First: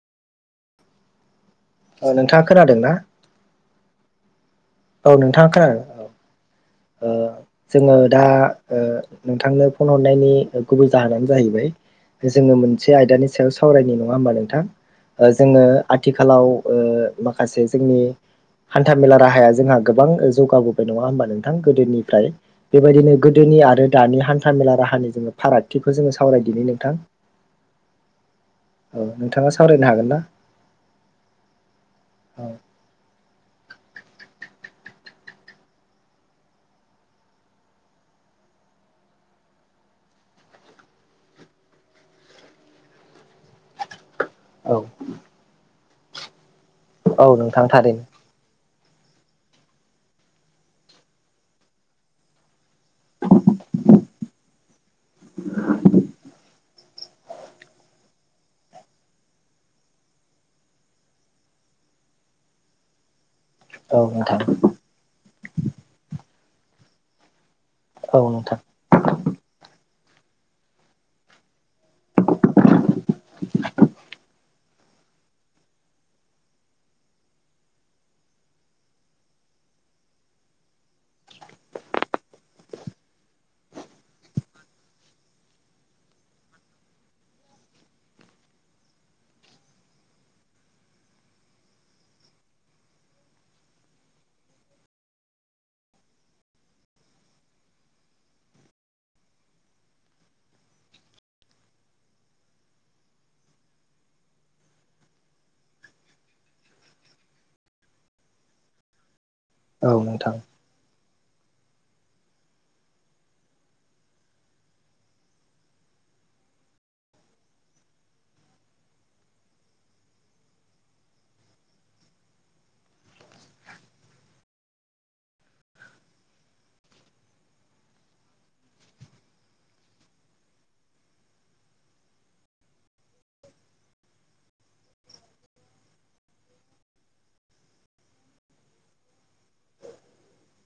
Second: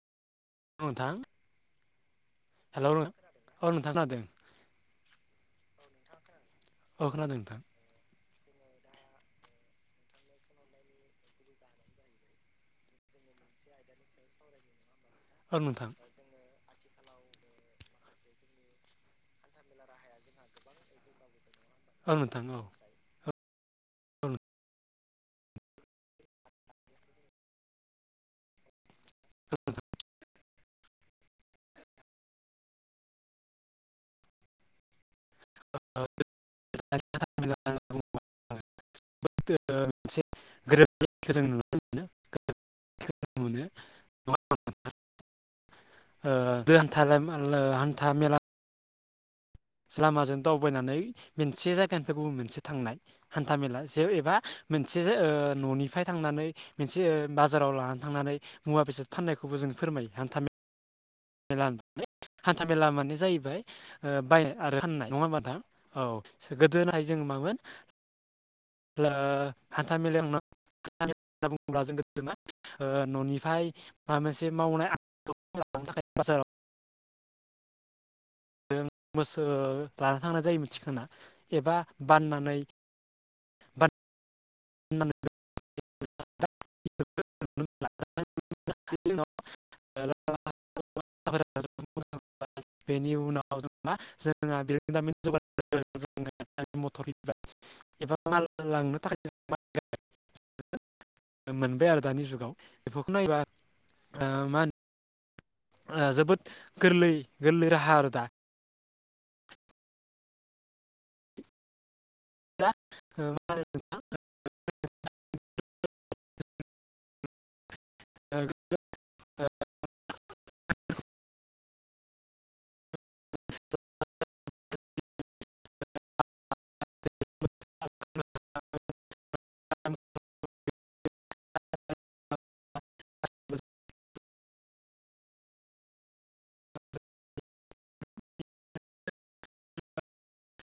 नथां औ नोंथाङा खोनादों ना औ नोंथां खोनादों औ नोंथाङा खोनादो औ खोनादों नोंथां जोङो दा ओ नोंथांनो फन हरनायनि गुबै जाहोनानो जाहैबाय जोङो मोनसे आयदानि सायाव सावरायनि नङा होमबा नोंथां ओ औ जोङो नोंथां आथिखालाव ओ माखासे जोंनि हान्था मेला राहाया जोंहा गोबां जौगाबोबाय नङा होमबा नोंथां औ गोदोनिफ्राय नोंथां औ बेबायदिनो गोदोनि आरो दानि हान्था मेला राहानि जोङो फारागथिखौ जोङो सावरायदिनि नोंथां औ नोंथाङा सावरायनो हागोन ना औ [unintelligible] जोद [unintelligible] मोनसे गोरोबलायनायखौ जों नुनो मोनो मान [unintelligible] औ ओ दु औ नोंथां [unintelligible] थारैनो हान्था मेला लामाजों दावबायनानै मोनसे जायगानिफ्राय गुबुन मोनसे थांनाय हान्था मेला जे एबा मोनसे ओ न'निफ्राय थांनानै मोनसे ओ बाजाराव लानानै थांनानै मुवा बेसाद फाननायखौबो जों फोरमायो हान्थामे मेला [unintelligible] हान्था-मेला माने जायो फ्राय औ ओ नोंथां बाय आरो फाननाय नङा होमबा दा औ गोदोनाय जोंङो मामोन औ नोंथां ओ [unintelligible] [unintelligible] न'निफ्राय माबा मोनसे मावनाय [unintelligible] दों मोसो लाना थांनाय जायो मिथिखा एबा बाननानै। बान न [unintelligible] [unintelligible] [unintelligible] बेनि उनाव जों मा जोंना बिरोंदामिन जौगा [unintelligible] गारि मथरनि [unintelligible] एबा माल लांनो थाखाय जों [unintelligible] [inaudible] [unintelligible] मोनबाय आरो दानि जुगाव बेफोरखौ नायोबा ओ मा होनो ओ जोबोद गोरलै गोरलै राहा आरो दा। औ नोंथां। [unintelligible] [unintelligible] [inaudible] [unintelligible] [unintelligible] [unintelligible]